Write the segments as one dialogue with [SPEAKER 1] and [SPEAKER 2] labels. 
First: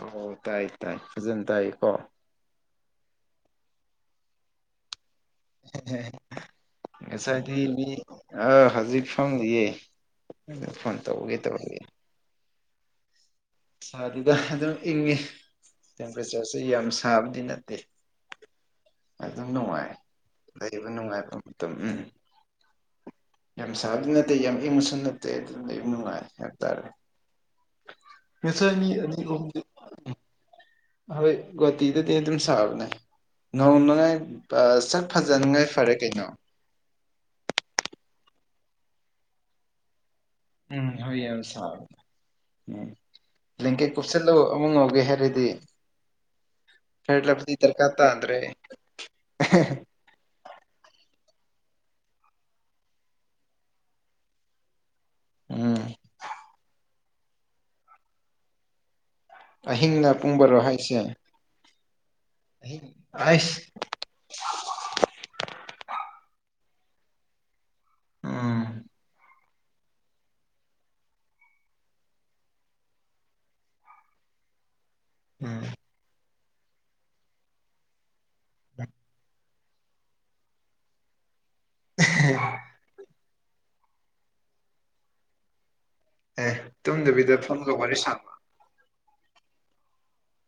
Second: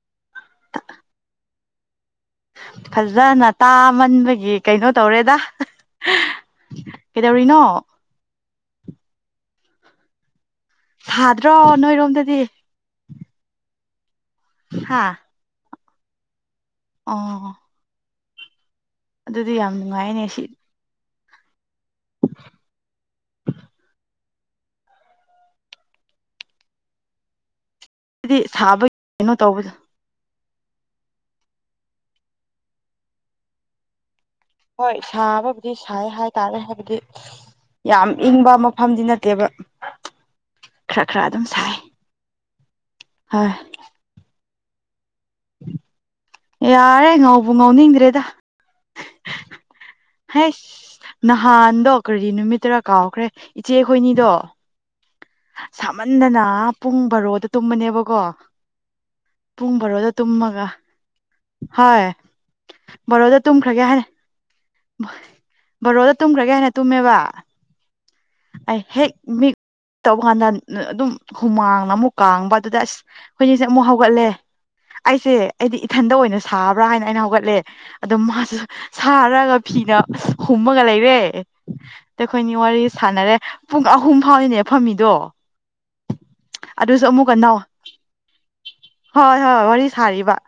[SPEAKER 1] ꯑꯣ ꯇꯥꯏ ꯇꯥꯏ ꯐꯖꯅꯥ ꯇꯥꯏ ꯀꯣ
[SPEAKER 2] ꯐꯖꯅ ꯇꯥꯃꯟꯕꯒꯤ ꯀꯩꯅꯣ ꯇꯧꯔꯦꯗ
[SPEAKER 1] ꯉꯁꯥꯏꯗꯤ
[SPEAKER 2] ꯀꯩꯗꯧꯔꯤꯅꯣ
[SPEAKER 1] ꯃꯤ ꯑꯥ ꯍꯧꯖꯤꯛ ꯐꯝꯂꯤꯌꯦ ꯐꯣꯟ ꯇꯧꯒꯦ
[SPEAKER 2] ꯁꯥꯗ꯭ꯔꯣ
[SPEAKER 1] ꯇꯧꯔꯒꯦ
[SPEAKER 2] ꯅꯣꯏꯔꯣꯝꯗꯗꯤ
[SPEAKER 1] ꯁꯥꯗꯦꯗ ꯑꯗꯨꯝ
[SPEAKER 2] ꯍꯥ
[SPEAKER 1] ꯏꯪꯉꯤ ꯇꯦꯝꯄꯔꯦꯆꯔꯁꯦ ꯌꯥꯝ ꯁꯥꯕꯗꯤ
[SPEAKER 2] ꯑꯣ
[SPEAKER 1] ꯅꯠꯇꯦ ꯑꯗꯨꯝ
[SPEAKER 2] ꯑꯗꯨꯗꯤ ꯌꯥꯝ
[SPEAKER 1] ꯅꯨꯡꯉꯥꯏ
[SPEAKER 2] ꯅꯨꯡꯉꯥꯏꯅꯦ
[SPEAKER 1] ꯂꯩꯕ ꯅꯨꯡꯉꯥꯏꯕꯝ [unintelligible] ꯌꯥꯝ ꯁꯥꯕꯗꯤ ꯅꯠ ꯅꯠꯇꯦ ꯌꯥꯝ ꯏꯪꯕꯁꯨ ꯅꯠꯇꯦ ꯑꯗꯨꯝ ꯂꯩꯕꯥ ꯅꯨꯡꯉꯥꯏ ꯍꯥꯏꯕꯇꯥꯥꯔꯦ
[SPEAKER 2] ꯑꯗꯨꯗꯤ ꯁꯥꯕꯒꯤ
[SPEAKER 1] ꯑꯅꯤ
[SPEAKER 2] ꯀꯩꯅꯣ
[SPEAKER 1] ꯑꯍꯨꯝꯗꯤ
[SPEAKER 2] ꯇꯧꯕꯁ‌ꯦ
[SPEAKER 1] ꯍꯣꯏ ꯒꯨꯋꯥꯇꯤꯗꯗꯤ ꯑꯗꯨꯝ ꯁꯥꯕꯅꯦ ꯉꯧꯅꯤꯉꯥꯏ
[SPEAKER 2] ꯍꯣꯏ ꯁꯥꯕꯕꯨꯗꯤ ꯁꯥꯏ ꯍꯥꯏꯇꯥꯔꯦ ꯍꯥꯏꯕꯗꯤ ꯌꯥꯝ ꯏꯪꯕ ꯃꯐꯝꯗꯤ ꯅꯠꯇꯦꯕ
[SPEAKER 1] ꯎꯝ
[SPEAKER 2] ꯈꯔ
[SPEAKER 1] ꯍꫭꯏ
[SPEAKER 2] ꯈꯔ
[SPEAKER 1] ꯌꯥꯝ ꯁꯥꯕꯅꯦ ꯎꯝ
[SPEAKER 2] ꯍꯥ
[SPEAKER 1] ꯖꯦꯀꯦꯠ ꯀꯨꯞꯁꯤꯜꯂꯨ ꯑꯃꯨꯛ ꯉꯧꯒꯦ ꯍꯥꯏꯔꯗꯤ
[SPEAKER 2] ꯌꯥꯔꯦ
[SPEAKER 1] ꯐꯤꯌꯔ
[SPEAKER 2] ꯉꯧꯕ
[SPEAKER 1] ꯂꯥꯞꯂꯤ ꯗꯔꯀꯥꯔ
[SPEAKER 2] ꯉꯧꯅꯤꯡꯗ꯭ꯔꯦꯗ
[SPEAKER 1] ꯇꯥꯗ꯭ꯔꯦ
[SPEAKER 2] ꯍꯦ ꯅꯍꯥꯟꯗꯣ ꯀꯔꯤ ꯅꯨꯃꯤꯠꯇꯔꯥ ꯀꯥꯎꯈ꯭ꯔꯦ ꯏꯆꯦ ꯈꯣꯏꯅꯤꯗꯣ
[SPEAKER 1] ꯎꯝ
[SPEAKER 2] ꯁꯥꯃꯟꯗꯅ ꯄꯨꯡ ꯕꯔꯣꯗ ꯇꯨꯝꯕꯅꯦꯕꯀꯣ ꯄꯨꯡ ꯕꯥꯔꯣꯗ
[SPEAKER 1] ꯑꯍꯤꯡꯅ ꯄꯨꯡ ꯕꯥꯔꯣ
[SPEAKER 2] ꯇꯨꯝꯃꯒ
[SPEAKER 1] ꯍꯥꯏꯁꯦ
[SPEAKER 2] ꯍꯣꯏ ꯕꯥꯔꯣꯗ
[SPEAKER 1] ꯑꯩꯁ
[SPEAKER 2] ꯇꯨꯝꯈ꯭ꯔꯒꯦ ꯍꯥꯏꯅ ꯕꯥꯔꯣꯗ ꯇꯨꯝꯈ꯭ꯔꯒꯦ ꯍꯥꯏꯅ ꯇꯨꯝꯃꯦꯕ
[SPEAKER 1] ꯎꯝ
[SPEAKER 2] ꯑꯩ ꯍꯦꯛ ꯃꯤꯠ ꯇꯧꯕ ꯀꯥꯟꯗ ꯑꯗꯨꯝ ꯍꯨꯃꯥꯡꯅ ꯑꯃꯨꯛ ꯀꯥꯡꯕ ꯑꯗꯨꯗ ꯑꯁ ꯑꯩꯈꯣꯏꯅꯤꯁꯦ ꯑꯃꯨꯛ ꯍꯧꯒꯠꯂꯦ ꯑꯩꯁꯦ
[SPEAKER 1] ꯎꯝ
[SPEAKER 2] ꯑꯩꯗꯤ ꯏꯊꯟꯗ ꯑꯣꯏꯅ ꯁꯥꯕ꯭ꯔꯥ ꯍꯥꯏꯅ ꯑꯩꯅ ꯍꯧꯒꯠꯂꯦ ꯑꯗꯣ ꯃꯥꯁꯨ ꯁꯥꯔꯒ ꯐꯤꯅ ꯍꯨꯝꯃꯒ ꯂꯩꯔꯦ ꯑꯩꯈꯣꯏꯅꯤ ꯋꯥꯔꯤ ꯁꯥꯟꯅꯔꯦ ꯄꯨꯡ ꯑꯍꯨꯝ ꯐꯥꯎꯅꯤꯅꯦ ꯐꯝꯃꯤꯗꯣ
[SPEAKER 1] ꯑꯦ
[SPEAKER 2] ꯑꯗꯨꯁꯨ ꯑꯃꯨꯛꯀ
[SPEAKER 1] ꯇꯨꯝꯗꯕꯤꯗ
[SPEAKER 2] ꯅꯧ
[SPEAKER 1] ꯐꯝꯃꯒ ꯋꯥꯔꯤ ꯁꯥꯕ
[SPEAKER 2] ꯍꯣꯏ ꯍꯣꯏ ꯋꯥꯔꯤ ꯁꯥꯔꯤꯕ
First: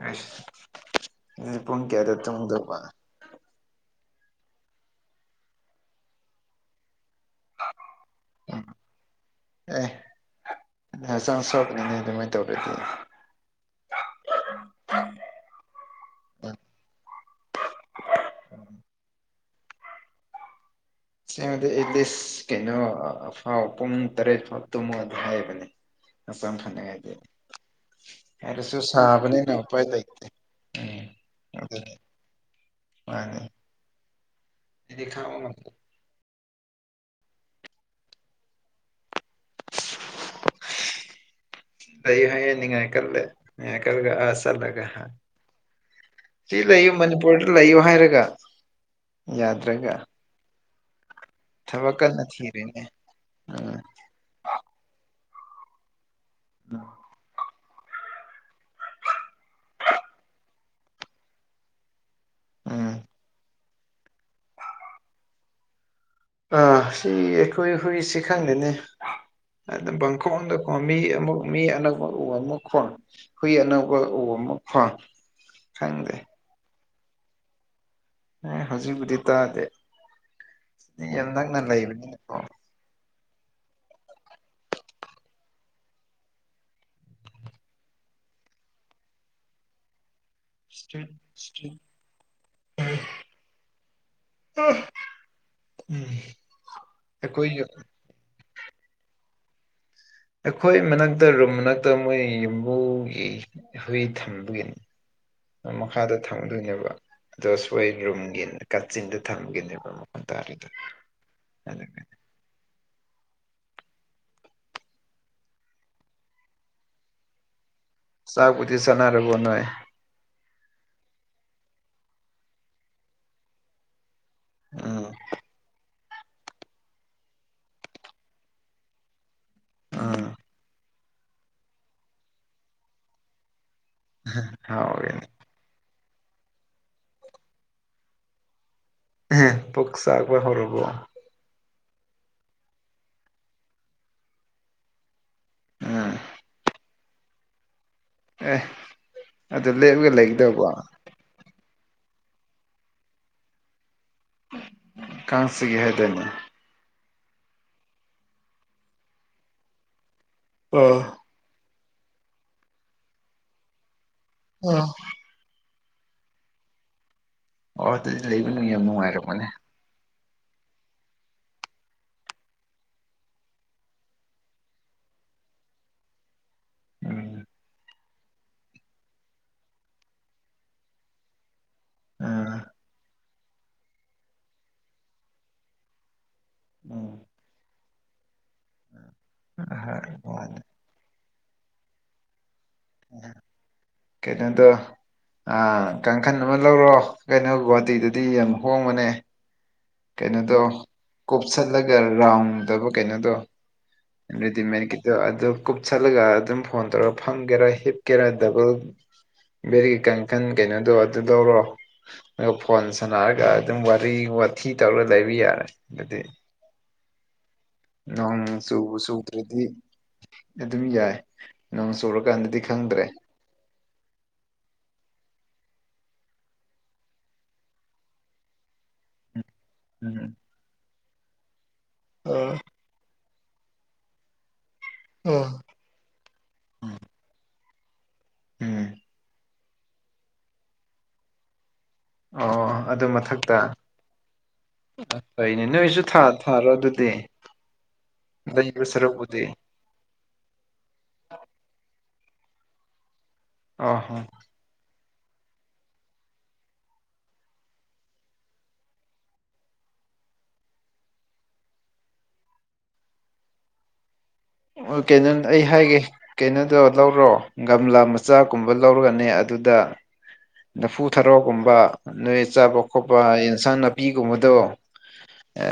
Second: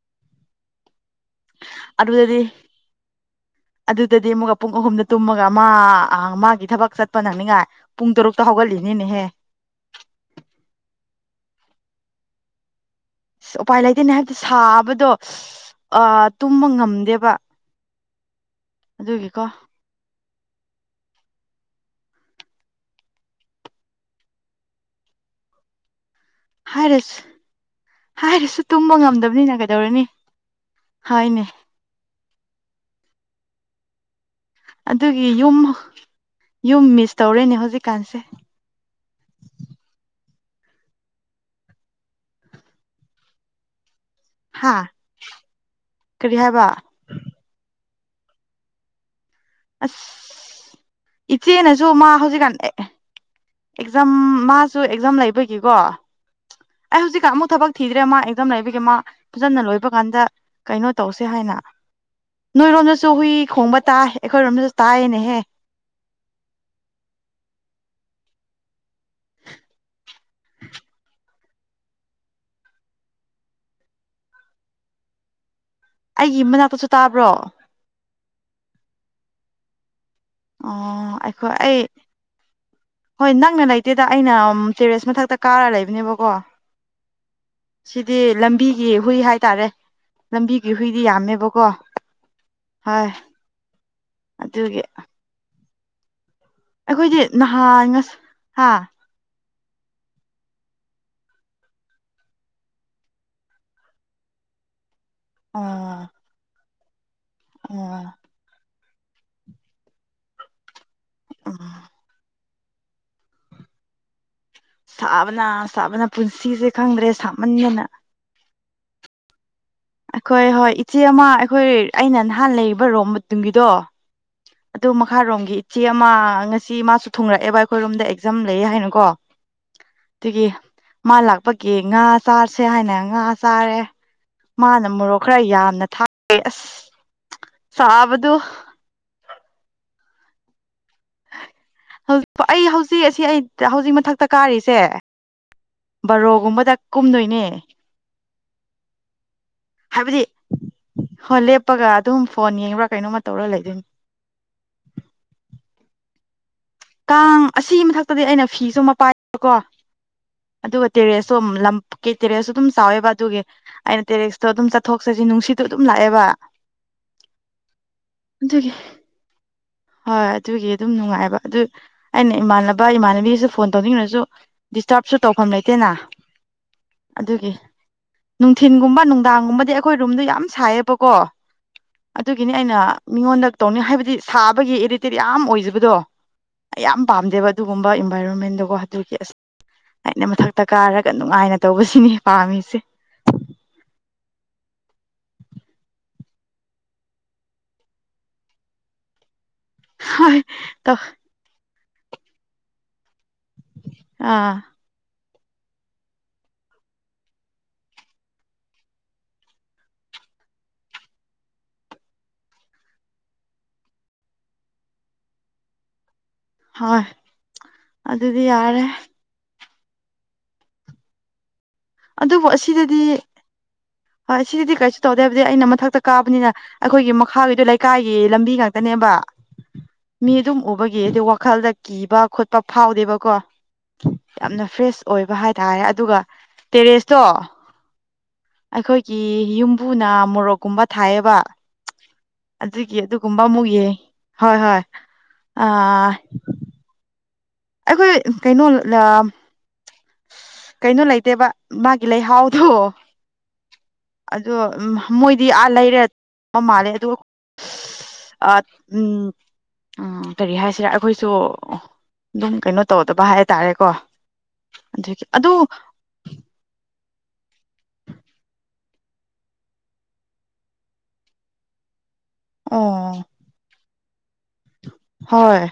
[SPEAKER 1] ꯑꯩꯁ ꯅꯣꯏ ꯄꯨꯡ ꯀꯌꯥꯗ
[SPEAKER 2] ꯑꯗꯨꯗꯗꯤ
[SPEAKER 1] ꯇꯨꯝꯒꯗꯧꯕ
[SPEAKER 2] ꯑꯗꯨꯗꯗꯤ ꯑꯃꯨꯛꯀ ꯄꯨꯡ ꯑꯍꯨꯝꯗ ꯇꯨꯝꯃꯒ ꯃꯥ ꯑ ꯃꯥꯒꯤ ꯊꯕꯛ ꯆꯠ ꯅꯪꯅꯤꯉꯥꯏ ꯄꯨꯡ ꯇꯔꯨꯛꯇ
[SPEAKER 1] ꯎꯝ
[SPEAKER 2] ꯍꯧꯒꯠꯂꯤꯅꯤꯅꯦꯍꯦ
[SPEAKER 1] ꯑꯦ ꯍꯛꯆꯥꯡ ꯁꯣꯛꯀꯅꯤꯅꯦ ꯑꯗꯨꯃꯥꯏ ꯇꯧꯔꯗꯤ
[SPEAKER 2] ꯎꯄꯥꯏ ꯂꯩꯇꯦꯅꯦ ꯍꯥꯏꯕꯗꯤ ꯁꯥꯕꯗꯣ ꯑ ꯇꯨꯝꯕ ꯉꯝꯗꯦꯕ ꯑꯗꯨꯒꯤꯀꯣ
[SPEAKER 1] ꯑꯁꯦꯡꯕꯗꯤ ꯑꯦꯠ ꯂꯤꯁ ꯀꯩꯅꯣ ꯑꯥ ꯑꯥ ꯐꯥꯎ ꯄꯨꯡ ꯇꯔꯦꯠ ꯐꯥꯎ ꯇꯨꯝꯃꯣ ꯑꯗꯨꯝ ꯍꯥꯢꯕꯅꯦ ꯍꯥꯛꯆꯥꯡ ꯐꯥꯅꯤꯡꯉꯗꯤ
[SPEAKER 2] ꯍꯥꯏꯔꯁꯨ ꯍꯥꯏꯔꯁꯨ ꯇꯨꯝꯕ ꯉꯝꯗꯕꯅꯤꯅ
[SPEAKER 1] ꯎꯄꯥꯏ
[SPEAKER 2] ꯀꯩꯗꯧꯔꯨꯅꯤ
[SPEAKER 1] ꯂꯩꯇꯦ ꯎꯝ
[SPEAKER 2] ꯍꯣꯢꯅꯦ
[SPEAKER 1] ꯃꯥꯅꯦ
[SPEAKER 2] ꯑꯗꯨꯒꯤ ꯌꯨꯝ ꯌꯨꯝ ꯃꯤꯁ ꯇꯧꯔꯦꯅꯦ ꯍꯧꯖꯤꯛꯀꯥꯟꯁꯦ
[SPEAKER 1] [unintelligible] ꯍꯥꯏꯌꯦ ꯅꯤꯡꯉꯥꯏ ꯀꯜꯂꯦ ꯅꯤꯡꯉꯥꯏ ꯀꯜꯂꯦ ꯑꯁ
[SPEAKER 2] ꯍꯥ
[SPEAKER 1] ꯆꯠꯂꯒ ꯍ
[SPEAKER 2] ꯀꯔꯤ ꯍꯥꯏꯕ
[SPEAKER 1] [unintelligible] [unintelligible] ꯃꯅꯤꯄꯨꯔꯗ ꯂꯩꯌꯣ ꯍꯥꯏꯔꯒ ꯌꯥꯗ꯭ꯔꯒ
[SPEAKER 2] ꯑꯁ ꯏꯆꯦꯅꯁꯨ
[SPEAKER 1] ꯊꯕꯛ
[SPEAKER 2] ꯃꯥ
[SPEAKER 1] ꯀꯟꯅ
[SPEAKER 2] ꯍꯧꯖꯤꯛꯀꯥꯟ
[SPEAKER 1] ꯊꯤꯔꯦꯅꯦ ꯎꯝ
[SPEAKER 2] ꯔꯝ ꯃꯥꯁꯨ ꯑꯦꯛꯖꯥꯝ ꯂꯩꯕꯒꯤꯀꯣ
[SPEAKER 1] ꯅꯥ [inaudible]
[SPEAKER 2] ꯍꯨꯖꯤꯛꯀꯥꯟ ꯑꯃꯨꯛ ꯊꯕꯛ ꯊꯤꯗ꯭ꯔꯦ ꯃꯥ ꯑꯦꯛꯖꯝ ꯂꯩꯕꯒꯤ ꯃꯥ ꯐꯖꯅ ꯂꯣꯏꯕ ꯀꯥꯟꯗ ꯀꯩꯅꯣ ꯇꯧꯁꯦ ꯍꯥꯏꯅ
[SPEAKER 1] ꯎꯝ
[SPEAKER 2] ꯅꯣꯏꯔꯣꯝꯗꯁꯨ ꯍꯨꯏ ꯈꯣꯡꯕ ꯇꯥꯏ ꯑꯩꯈꯣꯏꯔꯣꯝꯗꯁꯨ ꯇꯥꯏꯌꯦꯅꯦꯍꯦ
[SPEAKER 1] ꯑꯥ ꯁꯤ ꯑꯩꯈꯣꯏ ꯍꯨꯏꯁꯤ ꯈꯪꯗꯦꯅꯦ ꯑꯗꯨꯝ ꯄꯪꯈꯣꯡꯗ ꯈꯣꯡ ꯃꯤ ꯑꯃꯨꯛ ꯃꯤ ꯑꯅꯛꯄ ꯎꯝ ꯑꯃꯨꯛ ꯈꯣꯡ ꯍꯨꯏ ꯑꯅꯧꯕ ꯎ ꯑꯃꯨꯛ ꯈꯣꯡ ꯈꯪꯗꯦ
[SPEAKER 2] ꯏ ꯃꯅꯥꯛꯇꯁꯨ ꯇꯥꯕ꯭ꯔꯣ
[SPEAKER 1] ꯑꯦ ꯍꯧꯖꯤꯛꯕꯨꯗꯤ ꯇꯥꯗꯦ
[SPEAKER 2] ꯑꯣ
[SPEAKER 1] ꯁꯤꯗꯤ ꯌꯥꯝ
[SPEAKER 2] ꯑꯩꯈꯣꯏ
[SPEAKER 1] ꯅꯛꯅ
[SPEAKER 2] ꯑꯩ
[SPEAKER 1] ꯂꯩꯕꯅꯤꯅꯀꯣ
[SPEAKER 2] ꯍꯣꯏ ꯅꯛꯅ ꯂꯩꯇꯦꯗ ꯑꯩꯅ ꯇꯦꯔꯦꯁ ꯃꯊꯛꯇ ꯀꯥꯔ ꯂꯩꯕꯅꯦꯕꯀꯣ ꯁꯤꯗꯤ ꯂꯝꯕꯤꯒꯤ ꯍꯨꯏ ꯍꯥꯏꯇꯥꯔꯦ ꯂꯝꯕꯤꯒꯤ ꯍꯨꯏꯗꯤ
[SPEAKER 1] ꯏꯁꯇ꯭ꯔꯤꯠ
[SPEAKER 2] ꯌꯥꯝꯃꯦꯕꯀꯣ
[SPEAKER 1] ꯏꯁꯇ꯭ꯔꯤꯠ
[SPEAKER 2] ꯍꯣꯏ
[SPEAKER 1] [unintelligible]
[SPEAKER 2] ꯑꯗꯨꯒꯤ
[SPEAKER 1] ꯎꯝ
[SPEAKER 2] ꯑꯩꯈꯣꯏꯗꯤ
[SPEAKER 1] ꯑꯩꯈꯣꯏ
[SPEAKER 2] ꯅꯍꯥꯟ ꯉꯁ ꯍꯥ
[SPEAKER 1] ꯑꯩꯈꯣꯏ ꯃꯅꯥꯛꯇ ꯔꯨꯝ ꯃꯅꯥꯛꯇ ꯃꯣꯏ ꯌꯨꯝꯕꯨꯒꯤ ꯍꯨꯏ ꯊꯝꯕꯒꯤꯅꯤ ꯅ
[SPEAKER 2] ꯑꯣ
[SPEAKER 1] ꯃꯈꯥꯗ ꯊꯝꯗꯣꯏꯅꯦꯕ ꯑꯗꯨ ꯁ꯭ꯋꯥꯏ
[SPEAKER 2] ꯑꯣ
[SPEAKER 1] ꯔꯨꯝꯒꯤ ꯀꯥꯆꯤꯟꯗ ꯊꯝꯕꯒꯤꯅꯦꯕ ꯃꯈꯣꯟ ꯇꯥꯗꯔꯤꯗꯣ
[SPEAKER 2] ꯎꯝ
[SPEAKER 1] ꯑꯗꯨꯒ
[SPEAKER 2] ꯁꯥꯕꯅ ꯁꯥꯕꯅ ꯄꯨꯟꯁꯤꯁꯦ ꯈꯪꯗ꯭ꯔꯦ ꯁꯥꯃꯟꯗꯅ
[SPEAKER 1] ꯆꯥꯛꯄꯨꯗꯤ ꯆꯥꯅꯔꯕꯣ ꯅꯣꯏ
[SPEAKER 2] ꯑꯩꯈꯣꯏ ꯍꯣꯏ ꯏꯆꯦ ꯑꯃ ꯑꯩꯈꯣꯏ ꯑꯩꯅ ꯅꯍꯥꯟ ꯂꯩꯔꯤꯕ ꯔꯣꯝ ꯃꯇꯨꯡꯒꯤꯗꯣ ꯑꯗꯨ
[SPEAKER 1] ꯎꯝ
[SPEAKER 2] ꯃꯈꯥꯔꯣꯝꯒꯤ ꯏꯆꯦ ꯑꯃ ꯉꯁꯤ ꯃꯥꯁꯨ ꯊꯨꯡꯔꯛꯑꯦꯕ ꯑꯩꯈꯣꯏꯔꯣꯝꯗ ꯑꯦꯛꯖꯥꯝ ꯂꯩꯌꯦ ꯍꯥꯏꯅꯀꯣ
[SPEAKER 1] ꯎꯝ
[SPEAKER 2] ꯑꯗꯨꯒꯤ ꯃꯥ ꯂꯥꯛꯄꯒꯤ ꯉꯥ ꯆꯥꯁꯦ ꯍꯥꯏꯅ ꯉꯥ ꯆꯥꯔꯦ ꯃꯥꯅ ꯃꯣꯔꯣꯛ
[SPEAKER 1] ꯍꯥꯎꯔꯦꯅꯦ
[SPEAKER 2] ꯈꯔ ꯌꯥꯝꯅ ꯊꯥꯛꯄꯚꯤ ꯑꯁ ꯆꯥꯕꯗꯨ
[SPEAKER 1] [unintelligible] ꯄꯨꯛ ꯆꯥꯛꯄ ꯍꯧꯔꯕꯣ
[SPEAKER 2] [unintelligible] ꯑꯩ ꯍꯧꯖꯤꯛ ꯑꯁꯤ ꯑꯩ ꯍꯧꯖꯤꯛ ꯃꯊꯛꯇ ꯀꯥꯔꯤꯁꯦ
[SPEAKER 1] ꯎꯝ
[SPEAKER 2] ꯕꯔꯣꯒꯨꯝꯕꯗ ꯀꯨꯝꯗꯣꯏꯅꯦ
[SPEAKER 1] ꯑꯦ ꯑꯗꯨ ꯂꯦꯞꯂꯒ ꯂꯩꯒꯗꯧꯕ
[SPEAKER 2] ꯍꯣ ꯂꯦꯞꯄꯒ ꯑꯗꯨꯝ ꯐꯣꯟ ꯌꯦꯡꯕ꯭ꯔꯥ ꯀꯩꯅꯣꯝꯃ ꯇꯧꯔ ꯂꯩꯗꯣꯏꯅꯤ
[SPEAKER 1] ꯀꯥꯡꯆꯤꯛꯏ ꯍꯥꯏꯗꯥꯅꯦ
[SPEAKER 2] ꯀꯥꯡ ꯑꯁꯤꯒꯤ ꯃꯊꯛꯇꯗꯤ ꯑꯩꯅ ꯐꯤꯁꯨ ꯑꯃꯄꯥꯏꯕꯀꯣ ꯑꯗꯨꯒ
[SPEAKER 1] ꯑꯣ
[SPEAKER 2] ꯇꯦꯔꯦꯁ ꯁꯨꯝ ꯂꯝ ꯀꯤ ꯇꯦꯔꯦꯁꯁꯨ ꯑꯗꯨꯝ ꯆꯥꯎꯋꯤꯕ ꯑꯗꯨꯒꯤ ꯑꯩꯅ ꯇꯦꯔꯦꯁꯇꯣ ꯑꯗꯨꯝ
[SPEAKER 1] ꯑꯣ
[SPEAKER 2] ꯆꯠꯊꯣꯛ ꯑꯁꯤ ꯅꯨꯡꯁꯤꯠꯇꯣ ꯑꯗꯨꯝ ꯂꯥꯛꯑꯦꯕ
[SPEAKER 1] ꯑꯣ ꯑꯗꯨꯗꯤ ꯂꯩꯕꯅꯪ
[SPEAKER 2] ꯑꯗꯨꯒꯤ
[SPEAKER 1] ꯌꯥꯝ ꯅꯨꯡꯉꯥꯏꯔꯃꯅꯦ
[SPEAKER 2] ꯍꯣꯏ ꯑꯗꯨꯒꯤ ꯑꯗꯨꯝ ꯅꯨꯡꯉꯥꯏꯕ ꯑꯗꯨ ꯑꯩꯅ ꯏꯃꯥꯟꯅꯕ ꯏꯃꯥꯟꯅꯕꯤꯁꯨ ꯐꯣꯟ ꯇꯧꯅꯤꯡꯂꯁꯨ ꯗꯤꯁꯇꯔꯕꯁꯨ ꯇꯧꯐꯝ ꯂꯩꯇꯦꯅ
[SPEAKER 1] ꯎꯝ
[SPEAKER 2] ꯑꯗꯨꯒꯤ ꯅꯨꯡꯊꯤꯟꯒꯨꯝꯕ ꯅꯨꯡꯗꯥꯡꯒꯨꯝꯕꯗꯤ ꯑꯩꯈꯣꯏ ꯔꯨꯝꯗꯣ ꯌꯥꯝ ꯁꯥꯏꯌꯦꯕꯀꯣ ꯑꯗꯨꯒꯤꯅꯤ
[SPEAKER 1] ꯑꯥ
[SPEAKER 2] ꯑꯩꯅ ꯃꯤꯉꯣꯟꯗ ꯇꯧꯅꯤ ꯍꯥꯏꯕꯗꯤ ꯁꯥꯕꯒꯤ ꯑꯦꯔꯤꯇꯦꯠ ꯌꯥꯝ ꯑꯣꯏꯖꯕꯗꯣ ꯌꯥꯝ
[SPEAKER 1] ꯎꯝ
[SPEAKER 2] ꯄꯥꯝꯗꯦꯕ ꯑꯗꯨꯒꯨꯝꯕ ꯏꯟꯚꯥꯏꯔꯣꯟꯃꯦꯟꯗꯨꯒꯣ ꯑꯗꯨꯒꯤ ꯑꯁ ꯑꯩꯅ ꯃꯊꯛꯇ ꯀꯥꯔꯒ ꯅꯨꯡꯉꯥꯏꯅ ꯇꯧꯕꯁꯤꯅꯤ ꯄꯥꯝꯃꯤꯁꯤ
[SPEAKER 1] ꯀꯩꯅꯣꯗꯨ ꯑ ꯀꯥꯡꯈꯟ ꯑꯃ ꯂꯧꯔꯣ ꯀꯩꯅꯣ ꯒꯨꯍꯥꯇꯤꯗꯗꯤ ꯌꯥꯝ ꯍꯣꯡꯕꯅꯦ
[SPEAKER 2] ꯍꯣꯏ
[SPEAKER 1] ꯀꯩꯅꯣꯗꯣ ꯀꯨꯞꯞꯁꯠꯂꯒ ꯔꯥꯎꯟꯇꯧꯕ ꯀꯩꯅꯣꯗꯣ
[SPEAKER 2] ꯑꯥ
[SPEAKER 1] ꯔꯦꯗꯤꯃꯦꯠꯀꯤ ꯑ ꯑꯗꯨ ꯀꯨꯞꯁꯜꯂꯒ ꯑꯗꯨꯝ ꯐꯣꯟ ꯇꯧꯔꯒ ꯐꯝꯒꯦꯔꯥ ꯍꯤꯞꯀꯦꯔꯥ ꯗꯕꯜ ꯕꯦꫪꯤ ꯀꯥꯡꯈꯟ ꯀꯩꯅꯣꯗꯣ ꯑꯗꯨꯗꯣ ꯂꯧꫪꯣ ꯑꯗꯨꯒ ꯐꯣꯟ ꯁꯥꯟꯅꯔꯒ ꯑꯗꯨꯝ ꯋꯥꯔꯤ ꯋꯥꯊꯤ ꯇꯧꯔꯒ ꯂꯩꯕ ꯌꯥꯔꯦ ꯑꯗꯨꯗꯤ
[SPEAKER 2] ꯍꯣꯏ
[SPEAKER 1] ꯅꯣꯡ
[SPEAKER 2] ꯑꯗꯨꯗꯤ ꯌꯥꯔꯦ
[SPEAKER 1] ꯆꯨꯕꯨ ꯆꯨꯗꫪꯗꯤ ꯑꯗꯨꯝ ꯌꯥꯏ ꯅꯣꯡ ꯆꯨꯔꯀꯥꯟꯗꯗꯤ ꯈꯪꯗ꯭ꯔꯦ
[SPEAKER 2] ꯑ ꯑꯁꯤꯗꯗꯤ ꯀꯔꯤꯁꯨ ꯇꯧꯗꯦ ꯍꯥꯏꯕꯗꯤ ꯑꯩꯅ ꯃꯊꯛꯇ ꯀꯥꯕꯅꯤꯅ ꯑꯩꯈꯣꯏꯒꯤ ꯃꯈꯥꯒꯤꯗꯨ ꯂꯩꯀꯥꯏꯒꯤ ꯂꯝꯕꯤ ꯉꯥꯛꯇꯅꯦꯕ
[SPEAKER 1] ꯎꯝ
[SPEAKER 2] ꯃꯤ ꯑꯗꯨꯝ ꯎꯕꯒꯤ ꯑꯩꯗꯨ ꯋꯥꯈꯜꯗ ꯀꯤꯕ ꯈꯣꯠꯄ ꯍꯥꯎꯗꯦꯕꯀꯣ ꯌꯥꯝꯅ ꯐ꯭ꯔꯦꯁ ꯑꯣꯏꯕ
[SPEAKER 1] ꯎꯝ
[SPEAKER 2] ꯍꯥꯏꯇꯥꯔꯦ ꯑꯗꯨꯒ ꯇꯦꯔꯦꯁꯇꯣ
[SPEAKER 1] ꯎꯝ
[SPEAKER 2] ꯑꯩꯈꯣꯏꯒꯤ ꯌꯨꯝ ꯏꯄꯨꯅ ꯃꯣꯔꯣꯛꯀꯨꯝꯕ ꯊꯥꯏꯌꯦꯕ
[SPEAKER 1] ꯑꯣ
[SPEAKER 2] ꯑꯗꯨꯒꯤ
[SPEAKER 1] ꯑꯗꯨ
[SPEAKER 2] ꯑꯗꯨꯒꯨꯝꯕ
[SPEAKER 1] ꯃꯊꯛꯇ
[SPEAKER 2] ꯑꯃꯨꯛ ꯌꯦꯡ ꯍꯣꯏ ꯍꯣꯏ
[SPEAKER 1] ꯐꯩꯅꯦ
[SPEAKER 2] ꯑ
[SPEAKER 1] ꯅꯣꯏꯁꯨ ꯊꯥ ꯊꯥꯔꯣ ꯑꯗꯨꯗꯤ
[SPEAKER 2] ꯑꯩꯈꯣꯏ ꯀꯩꯅꯣ
[SPEAKER 1] ꯂꯩꯕ ꯁꯔꯨꯛꯄꯨꯗꯤ
[SPEAKER 2] ꯀꯩꯅꯣ ꯂꯩꯇꯦꯕ ꯃꯥꯒꯤ ꯂꯩꯍꯥꯎꯗꯣ
[SPEAKER 1] ꯑꯣ ꯍꯣ
[SPEAKER 2] ꯑꯗꯣ ꯃꯣꯏꯗꯤ ꯑꯥ ꯂꯩꯔꯠ ꯃꯥꯜꯂꯦ ꯑꯗꯨ ꯑ ꯎꯝ ꯀꯔꯤ ꯍꯥꯏꯁꯤꯔꯥ ꯑꯩꯈꯣꯏꯁꯨ ꯑꯗꯨꯝ ꯀꯩꯅꯣ ꯇꯧꯗꯕ ꯍꯥꯏꯇꯥꯔꯦꯀꯣ
[SPEAKER 1] ꯑꯣ
[SPEAKER 2] ꯑꯗꯨꯒꯤ
[SPEAKER 1] ꯀꯦꯅꯟ
[SPEAKER 2] ꯑꯗꯨ
[SPEAKER 1] ꯑꯩ ꯍꯥꯏꯒꯦ ꯀꯩꯅꯣꯗꯣ ꯂꯧꯔꯣ ꯒꯝꯂꯥ ꯃꯆꯥꯒꯨꯝꯕ ꯂꯧꯔꯒꯅꯦ ꯑꯗꯨꯗ ꯂꯐꯨ ꯊꯔꯣꯒꯨꯝꯕ ꯅꯣꯏ ꯆꯥꯕ
[SPEAKER 2] ꯑꯣ
[SPEAKER 1] ꯈꯣꯠꯄ ꯌꯦꯟꯁꯥꯡ ꯅꯥꯄꯤꯒꯨꯝꯕꯗꯣ
[SPEAKER 2] ꯍꯣꯏ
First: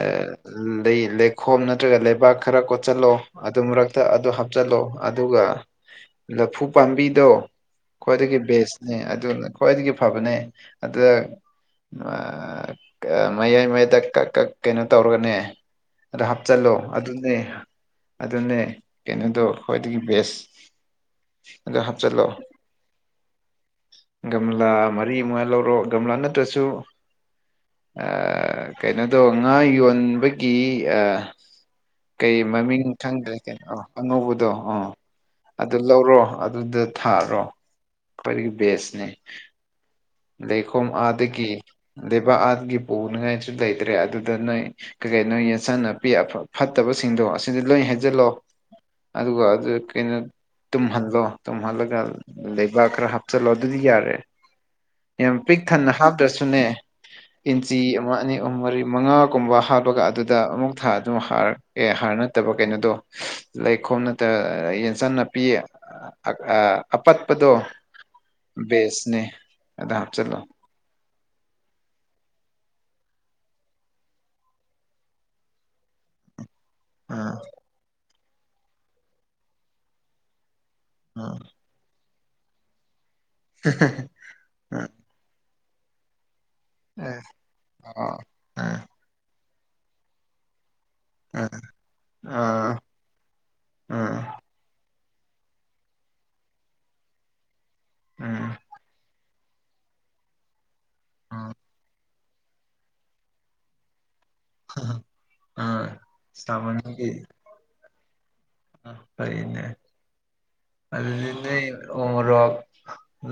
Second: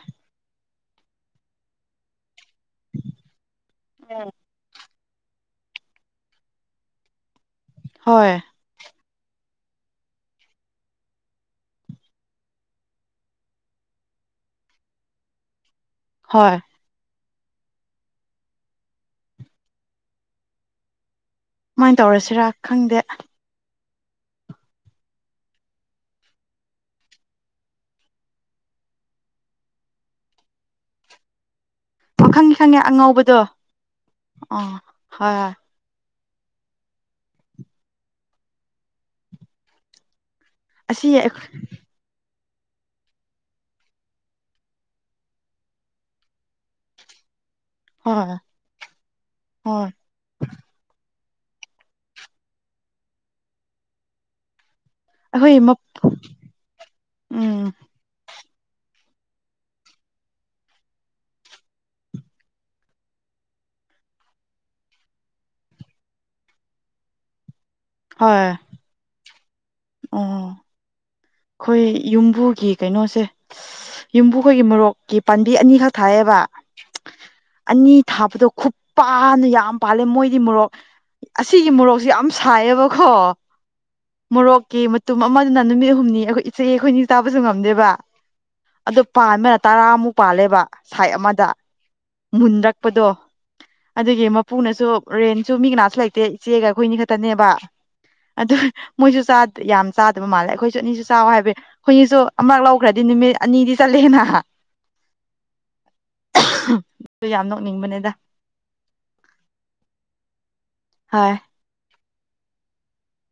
[SPEAKER 1] ꯂꯩ ꯂꯩꯈꯣꯝ ꯅꯠꯇ꯭ꯔꯒ ꯂꯩꯕꯥꯛ ꯈꯔ ꯀꯣꯆꯟ ꯑꯗꯨ ꯃꯔꯛꯇ ꯑꯗꯨ ꯍꯥꯞꯆꯤꯜꯂꯣ ꯑꯗꯨꯒ ꯂꯐꯨ ꯄꯥꯝꯕꯤꯗꯣ
[SPEAKER 2] ꯍꯣꯏ
[SPEAKER 1] ꯈ꯭ꯋꯥꯏꯗꯒꯤ ꯕꯦꯁꯅꯦ ꯑꯗꯨꯅ ꯈ꯭ꯋꯥꯏꯗꯒꯤ ꯐꯕꯅꯦ ꯑꯗꯨꯗ ꯃꯌꯥꯏ ꯃꯌꯥꯏꯗ ꯀꯛ ꯀꯛ ꯀꯩꯅꯣ ꯇꯧꯔꯒꯅꯦ ꯑꯗꯣ
[SPEAKER 2] ꯍꯣꯏ
[SPEAKER 1] ꯍꯥꯞꯆꯤꯜꯂꯣ ꯑꯗꯨꯅꯦ ꯑꯗꯨꯅꯦ ꯀꯩꯅꯣꯗꯣ ꯈ꯭ꯋꯥꯏꯗꯒꯤ ꯕꯦꯁ ꯑꯗ
[SPEAKER 2] ꯀꯃꯥꯏꯅ
[SPEAKER 1] ꯍꯞꯆꯜꯂꯣ
[SPEAKER 2] ꯇꯧꯔꯁꯤꯔꯥ ꯈꯪꯗꯦ
[SPEAKER 1] ꯒꯝꯂꯥ ꯃꯔꯤ ꯃꯉꯥ ꯂꯧꯔꯣ ꯒꯝꯂꯥ ꯅꯠꯇ꯭ꯔꯁꯨ ꯑ ꯀꯩꯅꯣꯗꯣ ꯉꯥ ꯌꯣꯟꯕꯒꯤ ꯑ
[SPEAKER 2] ꯑꯣ
[SPEAKER 1] ꯀꯩ
[SPEAKER 2] ꯈꯪꯉꯦ ꯈꯪꯉꯦ
[SPEAKER 1] ꯃꯃꯤꯡ ꯈꯪꯗ꯭ꯔꯦ
[SPEAKER 2] ꯑꯉꯧꯕꯗꯣ
[SPEAKER 1] ꯑ ꯑꯉꯧꯕꯗꯣ
[SPEAKER 2] ꯑꯥ
[SPEAKER 1] ꯑ
[SPEAKER 2] ꯍꯣꯏ ꯍꯣꯏ
[SPEAKER 1] ꯑꯠ ꯑꯗꯨ ꯂꯧꯔꯣ ꯑꯗꯨꯗ ꯊꯥꯔꯣ ꯈ꯭ꯋꯥꯏꯗꯒꯤ ꯕꯦꯁꯅꯦ ꯂꯩꯈꯣꯝ
[SPEAKER 2] ꯑꯁꯤ
[SPEAKER 1] ꯑꯥꯗꯒꯤ ꯂꯩꯕꯥꯛ ꯑꯥꯗꯒꯤ ꯄꯨꯅꯤꯡꯉꯥꯏꯁꯨ ꯂꯩꯇ꯭ꯔꯦ ꯑꯗꯨꯗ ꯅꯣꯏ ꯀꯔꯤ ꯅꯣꯏ ꯌꯦꯟꯁꯥꯡ ꯅꯥꯄꯤ ꯑꯐ ꯐꯠꯇꯕꯁꯤꯡꯗꯣ ꯑꯁꯤꯗ ꯂꯣꯏ ꯍꯦꯟ ꯖꯜꯂꯣ
[SPEAKER 2] ꯍꯣꯏ
[SPEAKER 1] ꯑꯗꯨꯒ ꯑꯗꯨ
[SPEAKER 2] ꯍꯣꯏ
[SPEAKER 1] ꯀꯩꯅꯣ ꯇꯨꯝꯍꯜꯂꯣ ꯇꯨꯝꯍꯜꯂꯒ ꯂꯩꯕꯥꯛ ꯈꯔ ꯍꯥꯞꯆꯜꯂꯣ ꯑꯗꯨꯗꯤ ꯌꯥꯔꯦ ꯌꯥꯝ ꯄꯤꯛ
[SPEAKER 2] ꯑꯩꯈꯣꯏ
[SPEAKER 1] ꯊꯟꯅ ꯍꯥꯞꯇ꯭ꯔꯁꯨꯅꯦ
[SPEAKER 2] ꯎꯝ
[SPEAKER 1] ꯏꯟꯆꯤ ꯑꯃ ꯑꯅꯤ ꯑꯍꯨꯝ ꯃꯔꯤ ꯃꯉꯥꯒꯨꯝꯕ ꯍꯥꯞꯂꯒ ꯑꯗꯨꯗ ꯑꯃꯨꯛ ꯊꯥ ꯑꯗꯨꯝ ꯍꯥꯔ ꯑꯦ ꯍꯥꯔ ꯅꯠꯇꯕ ꯀꯩꯅꯣꯗꯣ ꯂꯩꯈꯣꯝ ꯅꯠꯇ ꯌꯦꯟꯁꯥꯡ ꯅꯥꯄꯤ ꯑ ꯑꯄꯠꯄꯗꯣ
[SPEAKER 2] ꯍꯣꯏ
[SPEAKER 1] ꯕꯦꯁꯅꯦ ꯑꯗ ꯍꯥꯞꯆꯜꯂꯣ
[SPEAKER 2] ꯈꯣꯏ ꯌꯨꯝꯕꯨꯒꯤ ꯀꯩꯅꯣꯁꯦ ꯌꯨꯝꯕꯨꯈꯣꯏꯒꯤ ꯃꯣꯔꯣꯛꯀꯤ ꯄꯥꯝꯕꯤ ꯑꯅꯤꯈꯛ ꯊꯥꯏꯌꯦꯕ
[SPEAKER 1] ꯑꯥ
[SPEAKER 2] ꯑꯅꯤ ꯊꯥꯕꯗꯣ ꯈꯨꯄꯟ ꯌꯥꯝ ꯄꯥꯜꯂꯦ ꯃꯣꯏꯗꯤ ꯃꯣꯔꯣꯛ
[SPEAKER 1] ꯑꯥ
[SPEAKER 2] ꯑꯁꯤꯒꯤ ꯃꯣꯔꯣꯛꯁꯦ ꯌꯥꯝ ꯁꯥꯏꯌꯦꯕꯀꯣ ꯃꯣꯔꯣꯛꯀꯤ ꯃꯠ ꯇꯨꯝ ꯑꯃꯗꯨꯅ ꯅꯨꯃꯤꯠ ꯍꯨꯝꯅꯤ ꯑꯈꯣꯏ ꯏꯆꯦ ꯑꯩꯈꯣꯏꯅꯤ ꯆꯥꯕꯁꯨ ꯉꯝꯗꯦꯕ
[SPEAKER 1] ꯑꯥ
[SPEAKER 2] ꯑꯗꯨ ꯄꯥꯟꯕꯅ ꯇꯔꯥꯃꯨꯛ ꯄꯥꯜꯂꯦꯕ ꯁꯥꯏꯠ ꯑꯃꯗ
[SPEAKER 1] ꯑꯥ
[SPEAKER 2] ꯃꯨꯟꯔꯛꯄꯗꯣ ꯑꯗꯨꯒꯤ ꯃꯞ ꯄꯨꯅꯁꯨ ꯔꯦꯟꯁꯨ ꯃꯤ ꯀꯅꯥꯁꯨ ꯂꯩꯇꯦ ꯏꯆꯦꯒ ꯑꯩꯈꯣꯏꯅꯤ ꯈꯛꯇꯅꯦꯕ ꯑꯗꯨ
[SPEAKER 1] ꯎꯝ
[SPEAKER 2] ꯃꯣꯏꯖꯨ ꯆꯥꯠ ꯌꯥꯝ ꯆꯥꯗꯕ ꯃꯥꯜꯂꯦ ꯑꯈꯣꯏꯁꯨ ꯑꯅꯤꯁꯨ ꯆꯥꯎ ꯍꯥꯏꯕꯩ ꯍꯨꯏꯖꯨ ꯑꯃꯛ ꯂꯧꯈ꯭ꯔꯗꯤ ꯅꯨꯃꯤꯠ ꯑꯅꯤꯗꯤ ꯆꯠꯂꯦꯅ
[SPEAKER 1] ꯑ ꯑ ꯏꯁꯇꯥꯞ ꯑꯅꯤꯒꯤ
[SPEAKER 2] ꯌꯥꯝ ꯅꯣꯛꯅꯤꯡꯕꯅꯦꯗ
[SPEAKER 1] ꯐꯩꯅꯦ ꯑꯗꯨꯗꯤ
[SPEAKER 2] ꯍꯣꯏ
[SPEAKER 1] ꯅꯣꯏ ꯎ ꯃꯣꯔꯣꯛ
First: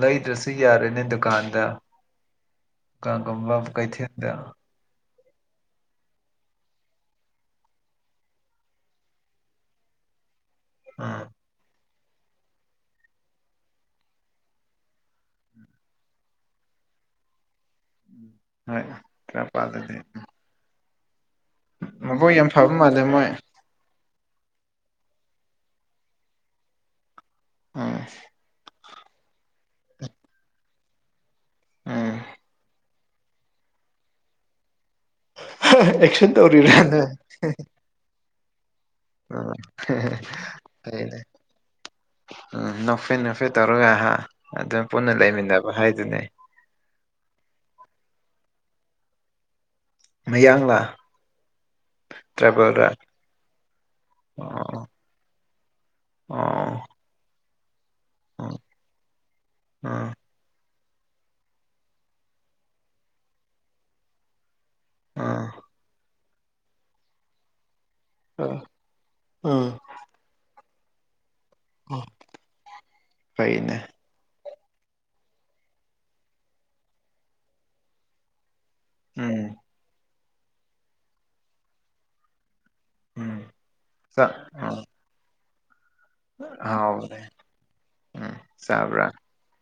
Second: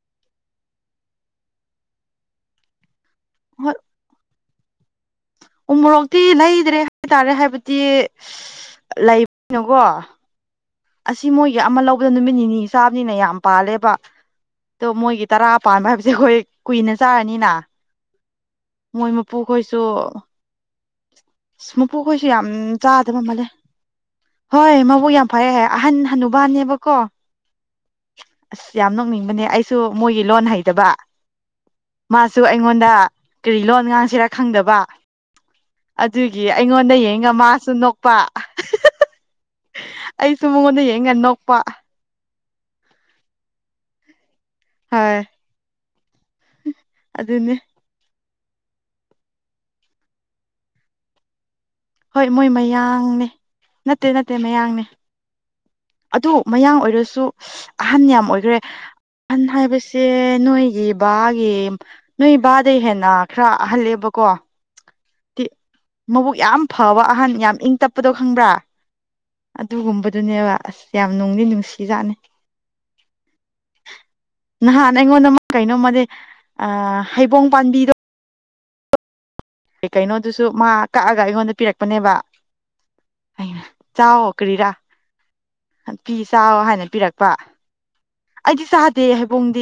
[SPEAKER 1] ꯂꯩꯗ꯭ꯔꯁꯨ ꯌꯥꯔꯦꯅꯦ ꯗꯨꯀꯥꯟꯗ ꯀꯟꯒꯨꯝꯕ ꯀꯩꯊꯦꯜꯗ
[SPEAKER 2] ꯎ ꯃꯣꯔꯣꯛꯇꯤ ꯂꯩꯗ꯭ꯔꯦ ꯍꯥꯏꯇꯥꯔꯦ ꯍꯥꯏꯕꯗꯤ ꯂꯩꯕꯅꯤꯅꯀꯣ
[SPEAKER 1] ꯑꯥ
[SPEAKER 2] ꯑꯁꯤ ꯃꯣꯏꯒꯤ ꯑꯃ ꯂꯧꯕꯗ ꯅꯨꯃꯤꯠ ꯅꯤꯅꯤ ꯆꯥꯕꯅꯤꯅ ꯌꯥꯝ ꯄꯥꯜꯂꯦꯕ ꯑꯗꯣ ꯃꯣꯏꯒꯤ ꯇꯔꯥ ꯄꯥꯟꯕ ꯍꯥꯏꯕꯁꯦ ꯑꯈꯣꯏ ꯀꯨꯏꯅ ꯆꯥꯔꯅꯤꯅ
[SPEAKER 1] ꯍꯣꯏ
[SPEAKER 2] ꯃꯣꯏ ꯃꯄꯨꯈꯣꯏꯁꯨ
[SPEAKER 1] ꯇꯔꯥꯄꯥꯜꯗꯗꯤ
[SPEAKER 2] ꯏꯁ ꯃꯄꯨꯈꯣꯏꯁꯨ
[SPEAKER 1] ꯃꯕꯣꯛ
[SPEAKER 2] ꯌꯥꯝ
[SPEAKER 1] ꯐꯕ ꯃꯥꯜꯂꯦ
[SPEAKER 2] ꯆꯥꯗꯕ
[SPEAKER 1] ꯃꯣꯏ
[SPEAKER 2] ꯃꯜꯂꯦ ꯍꯣꯏ ꯃꯕꯨꯛ ꯌꯥꯝ ꯐꯩꯌꯦ ꯑꯍꯟ ꯍꯅꯨꯕꯥꯅꯦꯕꯀꯣ
[SPEAKER 1] ꯎꯝ
[SPEAKER 2] ꯑꯁ ꯌꯥꯝ ꯅꯣꯛꯅꯤꯡꯕꯅꯦ ꯑꯩꯁꯨ ꯃꯣꯏꯒꯤ ꯂꯣꯟ ꯍꯩꯇꯕ
[SPEAKER 1] ꯎꯝ
[SPEAKER 2] ꯃꯥꯁꯨ ꯑꯩꯉꯣꯟꯗ ꯀꯔꯤ ꯂꯣꯟ ꯉꯥꯡꯁꯤꯔꯥ ꯈꯪꯗꯕ
[SPEAKER 1] ꯑꯦꯛꯁꯟ
[SPEAKER 2] ꯑꯗꯨꯒꯤ
[SPEAKER 1] ꯇꯧꯔꯤꯔ
[SPEAKER 2] ꯑꯩꯉꯣꯟꯗ
[SPEAKER 1] ꯅꯣꯏ
[SPEAKER 2] ꯌꯦꯡꯉ ꯃꯥꯁꯨ ꯅꯣꯛꯄ ꯑꯩꯁꯨ ꯃꯉꯣꯟꯗ ꯌꯦꯡ ꯉ
[SPEAKER 1] ꯐꯩꯅꯦ
[SPEAKER 2] ꯅꯣꯛꯄ
[SPEAKER 1] ꯎꯝ ꯅꯣꯛꯐꯦꯠ ꯅꯣꯛꯐꯦꯠ ꯇꯧꯔꯒ ꯑꯍꯥ ꯑꯗꯨꯝ ꯄꯨꯟꯅ ꯂꯩꯃꯤꯟꯅꯕ ꯍꯥꯏꯗꯨꯅꯦ
[SPEAKER 2] ꯍꯨꯡ ꯑꯗꯨꯅꯦ
[SPEAKER 1] ꯃꯌꯥꯡꯂꯥ
[SPEAKER 2] ꯍꯣꯏ ꯃꯣꯏ
[SPEAKER 1] ꯇ꯭ꯔꯥꯏꯕꯦꯜꯔꯥ
[SPEAKER 2] ꯃꯌꯥꯡꯅꯦ ꯅꯠꯇꯦ ꯅꯠꯇꯦ
[SPEAKER 1] ꯑꯣ
[SPEAKER 2] ꯃꯌꯥꯡꯅꯦ ꯑꯗꯨ
[SPEAKER 1] ꯑꯣ
[SPEAKER 2] ꯃꯌꯥꯡ ꯑꯣꯏꯔꯁꯨ ꯑꯍꯟ ꯌꯥꯝ ꯑꯣꯏꯒ꯭ꯔꯦ ꯑꯍꯟ ꯍꯥꯏꯕꯁꯦ
[SPEAKER 1] ꯑꯣ
[SPEAKER 2] ꯅꯣꯏꯒꯤ ꯕꯥꯒꯤ ꯅꯣꯏ ꯕꯥꯗꯩ ꯍꯦꯟꯅ ꯈꯔ ꯑꯍꯜꯂꯦꯕꯀꯣ
[SPEAKER 1] ꯑꯣ
[SPEAKER 2] ꯇꯤ ꯃꯕꯨꯛ ꯌꯥꯝ ꯐꯕ ꯑꯍꯟ ꯌꯥꯝ ꯏꯪ ꯇꯞꯄꯗꯣ ꯈꯪꯕ꯭ꯔꯥ
[SPEAKER 1] ꯑꯣ ꯑ
[SPEAKER 2] ꯑꯗꯨ ꯒꯨꯝꯕꯗꯨꯅꯦꯕ ꯑꯁ ꯌꯥꯝ ꯅꯨꯡꯗꯤ ꯅꯨꯡꯁꯤ
[SPEAKER 1] ꯑꯣ ꯐꯩꯅꯦ
[SPEAKER 2] ꯅꯍꯥꯟ ꯑꯩꯉꯣꯟꯗ ꯃꯥ ꯀꯩꯅꯣꯝꯃꯗꯤ ꯑꯥ ꯍꯩꯕꯣꯡ ꯄꯥꯟꯕꯤꯗꯣ
[SPEAKER 1] ꯎꯝ
[SPEAKER 2] ꯑꯦ ꯀꯩꯅꯣꯗꯨꯁꯨ ꯃꯥ ꯀꯛꯑꯒ ꯑꯩꯉꯣꯟꯗ ꯄꯤꯔꯛꯄꯅꯦꯕ
[SPEAKER 1] ꯎꯝ
[SPEAKER 2] ꯑꯩꯅ ꯆꯥꯎ
[SPEAKER 1] ꯆꯥꯛ
[SPEAKER 2] ꯀꯔꯤꯔꯥ
[SPEAKER 1] ꯎꯝ
[SPEAKER 2] ꯐꯤ ꯆꯥꯎ ꯍꯥꯏꯅ
[SPEAKER 1] ꯍꯥꯎꯕꯅꯦ
[SPEAKER 2] ꯄꯤꯔꯛꯄ
[SPEAKER 1] ꯎꯝ
[SPEAKER 2] ꯑꯩꯗꯤ ꯆꯥꯗꯦ
[SPEAKER 1] ꯆꯥꯕ꯭ꯔꯥ
[SPEAKER 2] ꯍꯩꯕꯣꯡꯗꯤ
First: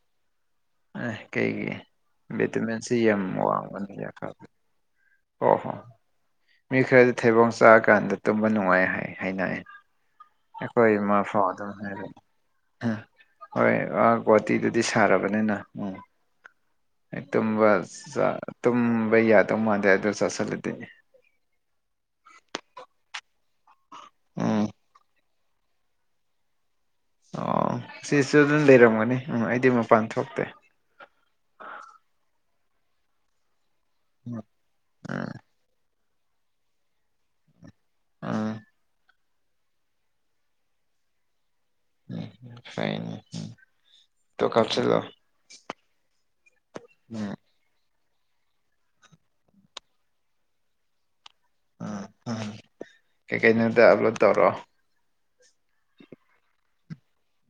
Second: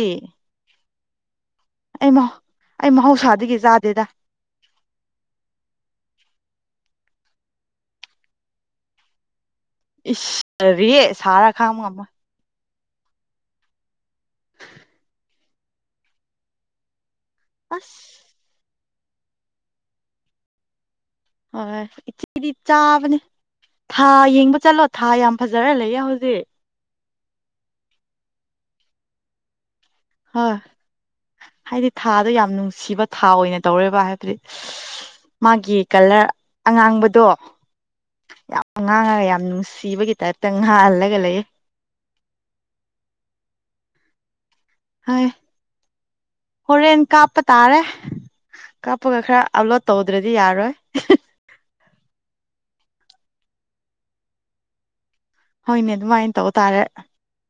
[SPEAKER 1] ꯑꯦ ꯀꯩꯒꯤ
[SPEAKER 2] ꯑꯩ ꯃꯍꯧ ꯑꯩ
[SPEAKER 1] ꯚꯤꯇꯥꯃꯤꯟꯁꯤ ꯌꯥꯝ
[SPEAKER 2] ꯃꯍꯧꯁꯥꯗꯒꯤ ꯆꯥꯗꯦꯗ
[SPEAKER 1] ꯋꯥꯡꯕꯅꯤ ꯍꯣ ꯍꯣ ꯃꯤ ꯈꯔꯗꯤ ꯊꯩꯕꯣꯡ ꯆꯥꯀꯥꯟꯗ ꯇꯨꯝꯕ ꯅꯨꯡꯉꯥꯏ ꯍꯥꯏ ꯍꯥꯏꯅꯦ ꯑꯩꯈꯣꯏ
[SPEAKER 2] ꯏꯁꯔꯤꯌꯦ
[SPEAKER 1] ꯏꯃꯥꯐꯥꯎ
[SPEAKER 2] ꯁꯥꯔ
[SPEAKER 1] ꯑꯗꯨꯝ
[SPEAKER 2] ꯈꯥꯡꯕ ꯉꯝꯃꯣꯏ
[SPEAKER 1] ꯍꯥꯏꯕꯅꯦ ꯑꯥ ꯍꯣꯏ ꯑꯥ ꯒꯨꯋꯥꯇꯤꯗꯨꯗꯤ ꯁꯥꯔꯕꯅꯤꯅ ꯎꯝ ꯑꯩ ꯇꯨꯝꯕ ꯆꯥ
[SPEAKER 2] ꯑꯁ
[SPEAKER 1] ꯇꯨꯝꯕ ꯌꯥꯗꯧ ꯃꯥꯟꯗꯦ ꯑꯗꯨ ꯆꯥꯁꯤꯜꯂꯗꯤ
[SPEAKER 2] ꯍꯣꯏ ꯏꯆꯦꯗꯤ ꯆꯥꯕꯅꯦ ꯊꯥ ꯌꯦꯡꯕ
[SPEAKER 1] ꯎꯝ
[SPEAKER 2] ꯆꯠꯂꯣ ꯊꯥ ꯌꯥꯝ ꯐꯖꯔ ꯂꯩꯌꯦ ꯍꯧꯖꯤꯛ
[SPEAKER 1] ꯑꯣ ꯁꯤꯁꯨ ꯑꯗꯨꯝ ꯂꯩꯔꯝꯒꯅꯤ ꯎꯝ ꯑꯩꯗꯤ ꯃꯐ
[SPEAKER 2] ꯍꯣꯏ ꯍꯥꯏꯗꯤ ꯊꯥꯗꯣ ꯌꯥꯝ ꯅꯨꯡꯁꯤꯕ ꯊꯥ ꯑꯣꯏꯅ ꯇꯧꯔꯦꯕ ꯍꯥꯏꯕꯗꯤ
[SPEAKER 1] ꯎꯝ ꯎꯝ
[SPEAKER 2] ꯃꯥꯒꯤ ꯀꯂꯔ ꯑꯉꯥꯡꯕꯗꯣ
[SPEAKER 1] ꯎꯝ
[SPEAKER 2] ꯌꯥꯝꯉꯥꯡꯉꯒ ꯌꯥꯝ ꯅꯨꯡꯁꯤꯕꯒꯤ ꯇꯥꯏꯞꯇ ꯉꯥꯍꯜꯂꯒ ꯂꯩꯌꯦ
[SPEAKER 1] ꯎꯝ ꯐꯩꯅꯦ ꯎꯝ ꯇꯣ ꯀꯞꯁꯜꯂꯛ
[SPEAKER 2] ꯍꯥꯏ ꯍꯣꯔꯦꯟ
[SPEAKER 1] ꯎꯝ
[SPEAKER 2] ꯀꯥꯞꯄꯠ__ ꯇꯥꯔꯦ ꯀꯥꯞꯄꯒ ꯈꯔ ꯑꯞꯂꯣꯗ ꯇꯧꯗ꯭ꯔꯗꯤ ꯌꯥꯔꯣꯏ
[SPEAKER 1] ꯑꯥ ꯑꯥ ꯀꯩꯀꯩꯅꯣꯗ ꯑꯞꯂꯣꯗ ꯇꯧꯔꯛꯑꯣ
[SPEAKER 2] ꯍꯣꯏꯅꯦ ꯑꯗꯨꯃꯥꯏꯅ ꯇꯧ ꯇꯥꯔꯦ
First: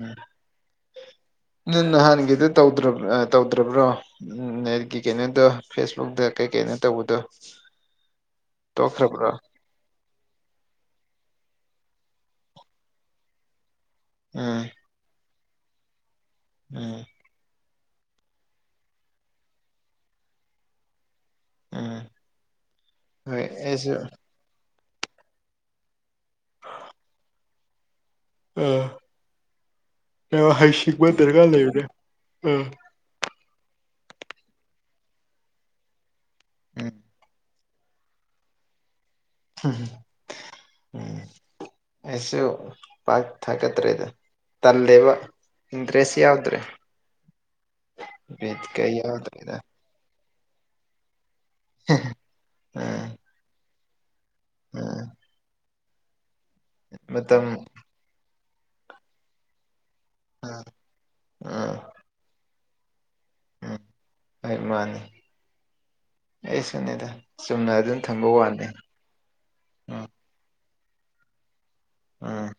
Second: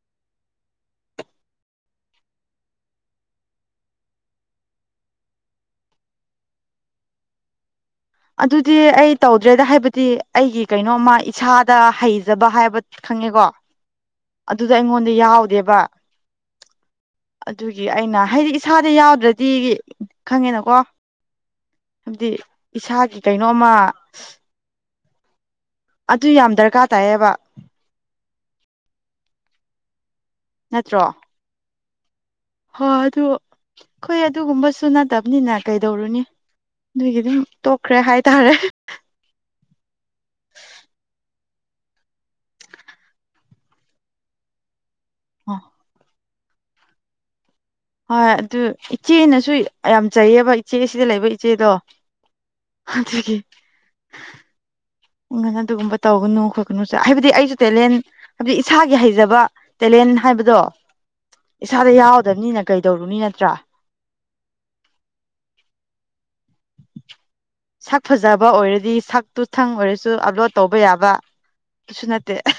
[SPEAKER 1] ꯎꯝ ꯅꯪ ꯅꯍꯥꯟꯒꯤꯗꯨ ꯇꯧꯗ꯭ꯔꯥꯕ ꯑꯥ ꯇꯧꯗ꯭ꯔꯥꯕ꯭ꯔꯣ ꯎꯝ ꯂꯥꯏꯔꯤꯛꯀꯤ ꯀꯩꯅꯣꯗꯣ ꯐꯦꯁꯕꯨꯛꯇ ꯀꯩ ꯀꯩꯅꯣ ꯇꯧꯕꯗꯣ
[SPEAKER 2] ꯑꯗꯨꯗꯤ ꯑꯩ
[SPEAKER 1] ꯇꯣꯛꯈ꯭ꯔꯕ꯭ꯔꯣ
[SPEAKER 2] ꯇꯧꯗ꯭ꯔꯦꯗ ꯍꯥꯏꯕꯗꯤ ꯑꯩꯒꯤ ꯀꯩꯅꯣꯃ ꯏꯁꯥꯗ ꯍꯩꯖꯕ ꯍꯥꯏꯕ ꯈꯪꯉꯦꯀꯣ
[SPEAKER 1] ꯎꯝ
[SPEAKER 2] ꯑꯗꯨꯗ ꯑꯩꯉꯣꯟꯗ ꯌꯥꯎꯗꯦꯕ
[SPEAKER 1] ꯎꯝ
[SPEAKER 2] ꯑꯗꯨꯒꯤ ꯑꯩꯅ ꯍꯥꯏꯗꯤ ꯏꯁꯥꯗ ꯌꯥꯎꯗ꯭ꯔꯗꯤ ꯈꯪꯉꯦꯅꯀꯣ
[SPEAKER 1] ꯎꯝ
[SPEAKER 2] ꯍꯥꯏꯕꯗꯤ ꯏꯁꯥꯒꯤ
[SPEAKER 1] ꯍꯣꯏ
[SPEAKER 2] ꯀꯩꯅꯣꯝꯃ
[SPEAKER 1] ꯑꯩꯁꯨ
[SPEAKER 2] ꯑꯗꯨ ꯌꯥꯝ ꯗꯔꯀꯥꯔ ꯇꯥꯏꯌꯦꯕ
[SPEAKER 1] ꯑꯥ ꯌꯥꯝ ꯍꯩꯁꯤꯛꯕ ꯗꯔꯀꯥꯔ ꯂꯩꯕꯅꯦ ꯑꯥ
[SPEAKER 2] ꯑꯣ ꯑꯗꯨ ꯑꯩꯈꯣꯏ ꯑꯗꯨꯒꯨꯝꯕꯁꯨ ꯅꯠꯇꯕꯅꯤꯅ ꯀꯩꯗꯧꯔꯨꯅꯤ
[SPEAKER 1] ꯎꯝ
[SPEAKER 2] ꯗꯨꯏꯒꯤ ꯗꯨꯝ ꯇꯣꯛꯈ꯭ꯔꯦ ꯍꯥꯏꯇꯥꯔꯦ
[SPEAKER 1] ꯎꯝ ꯎꯝ ꯑꯩꯁꯨ ꯄꯥꯛ ꯊꯀꯠꯇ꯭ꯔꯦꯗ ꯇꯜꯂ‌ꯦꯕ ꯏꯟꯔꯦꯁ ꯌꯥꯎꯗ꯭ꯔꯦ
[SPEAKER 2] ꯍꯣꯏ
[SPEAKER 1] ꯕꯤꯠ
[SPEAKER 2] ꯑꯗꯨ
[SPEAKER 1] ꯀꯩ
[SPEAKER 2] ꯏꯆꯦꯅꯁꯨ
[SPEAKER 1] ꯌꯥꯎꯗ꯭ꯔꯦꯗ
[SPEAKER 2] ꯌꯥꯝ ꯆꯩꯌꯦꯕ ꯏꯆꯦ ꯁꯤꯗ ꯂꯩꯕ ꯏꯆꯦꯗꯣ
[SPEAKER 1] ꯎꯝ
[SPEAKER 2] ꯑꯗꯨꯒꯤ
[SPEAKER 1] ꯎꯝ
[SPEAKER 2] ꯎꯝ ꯑꯗꯨꯒꯨꯝꯕ ꯇꯧꯒꯅꯨ ꯈꯣꯠꯀꯅꯨꯁꯨ ꯍꯥꯏꯕꯗꯤ
[SPEAKER 1] ꯃꯇꯝ
[SPEAKER 2] ꯑꯩꯁꯨ ꯇꯦꯂꯦꯟ ꯍꯥꯏꯕꯗꯤ ꯏꯁꯥꯒꯤ ꯍꯩꯖꯕ ꯇꯦꯂꯦꯟ ꯍꯥꯏꯕꯗꯣ
[SPEAKER 1] ꯎꯝ ꯎꯝ
[SPEAKER 2] ꯏꯁꯥꯗ ꯌꯥꯎꯗꯕꯅꯤꯅ ꯀꯩꯗꯧꯔꯨꯅꯤ ꯅꯠꯇ꯭ꯔꯥ
[SPEAKER 1] ꯍꫭꯏ ꯃꯥꯅꯤ ꯑꯩꯁꯨꯅꯤꯗ
[SPEAKER 2] ꯁꯛ ꯐꯖꯕ ꯑꯣꯏꯔꯗꯤ ꯁꯛꯇꯨ ꯇꯪ
[SPEAKER 1] ꯎꯝ
[SPEAKER 2] ꯑꯣꯏꯔꯁꯨ ꯑꯞꯂꯣꯠ ꯇꯧꯕ ꯌꯥꯕ ꯑꯗꯨꯁꯨ ꯅꯠꯇꯦ
[SPEAKER 1] ꯎꯝ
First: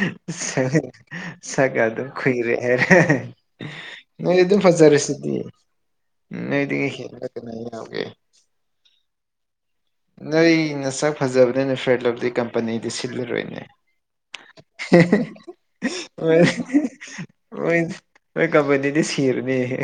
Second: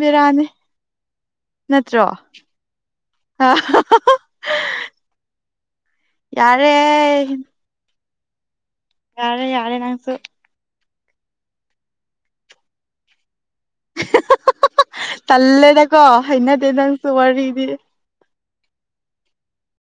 [SPEAKER 2] ꯕꯦꯔꯥꯅꯤ
[SPEAKER 1] ꯁꯛ ꯁꯛ ꯑꯗꯨꯝ ꯈꯨꯨꯏꯔꯛꯑ‌ꯦ
[SPEAKER 2] ꯑ [unintelligible]
[SPEAKER 1] ꯅꯣꯏ ꯑꯗꯨꯝ ꯐꯖꯔꯁꯤꯗꯤ
[SPEAKER 2] ꯌꯥꯔꯦ
[SPEAKER 1] ꯅꯣꯏꯗꯒꯤ ꯍꯦꯟꯕ ꯀꯅꯥ ꯌꯥꯎꯒ‌ꯦ
[SPEAKER 2] ꯌꯥꯔꯦ ꯌꯥꯔꯦ ꯅꯪꯁꯨ
[SPEAKER 1] ꯅꯣꯏ ꯅꯁꯛ ꯐꯖꯕꯅꯤꯅ [unintelligible] ꯐ꯭ꯔꯦꯟꯂꯞꯗꯤ [unintelligible] ꯀꯝꯄꯅꯤꯗꯤ ꯁꯤꯜꯂꯔꯣꯏꯅꯦ
[SPEAKER 2] ꯇꯜꯂꯦꯗꯀꯣ
[SPEAKER 1] ꯑꯣꯏ
[SPEAKER 2] ꯍꯩꯅꯗꯦ ꯅꯪꯁꯨ ꯋꯥꯔꯤꯗꯤ
[SPEAKER 1] ꯑꯣꯏ ꯅꫭꯏ ꯀꯝꯄꯅꯤꯗꯤ ꯁꯤꯔꯅꯤ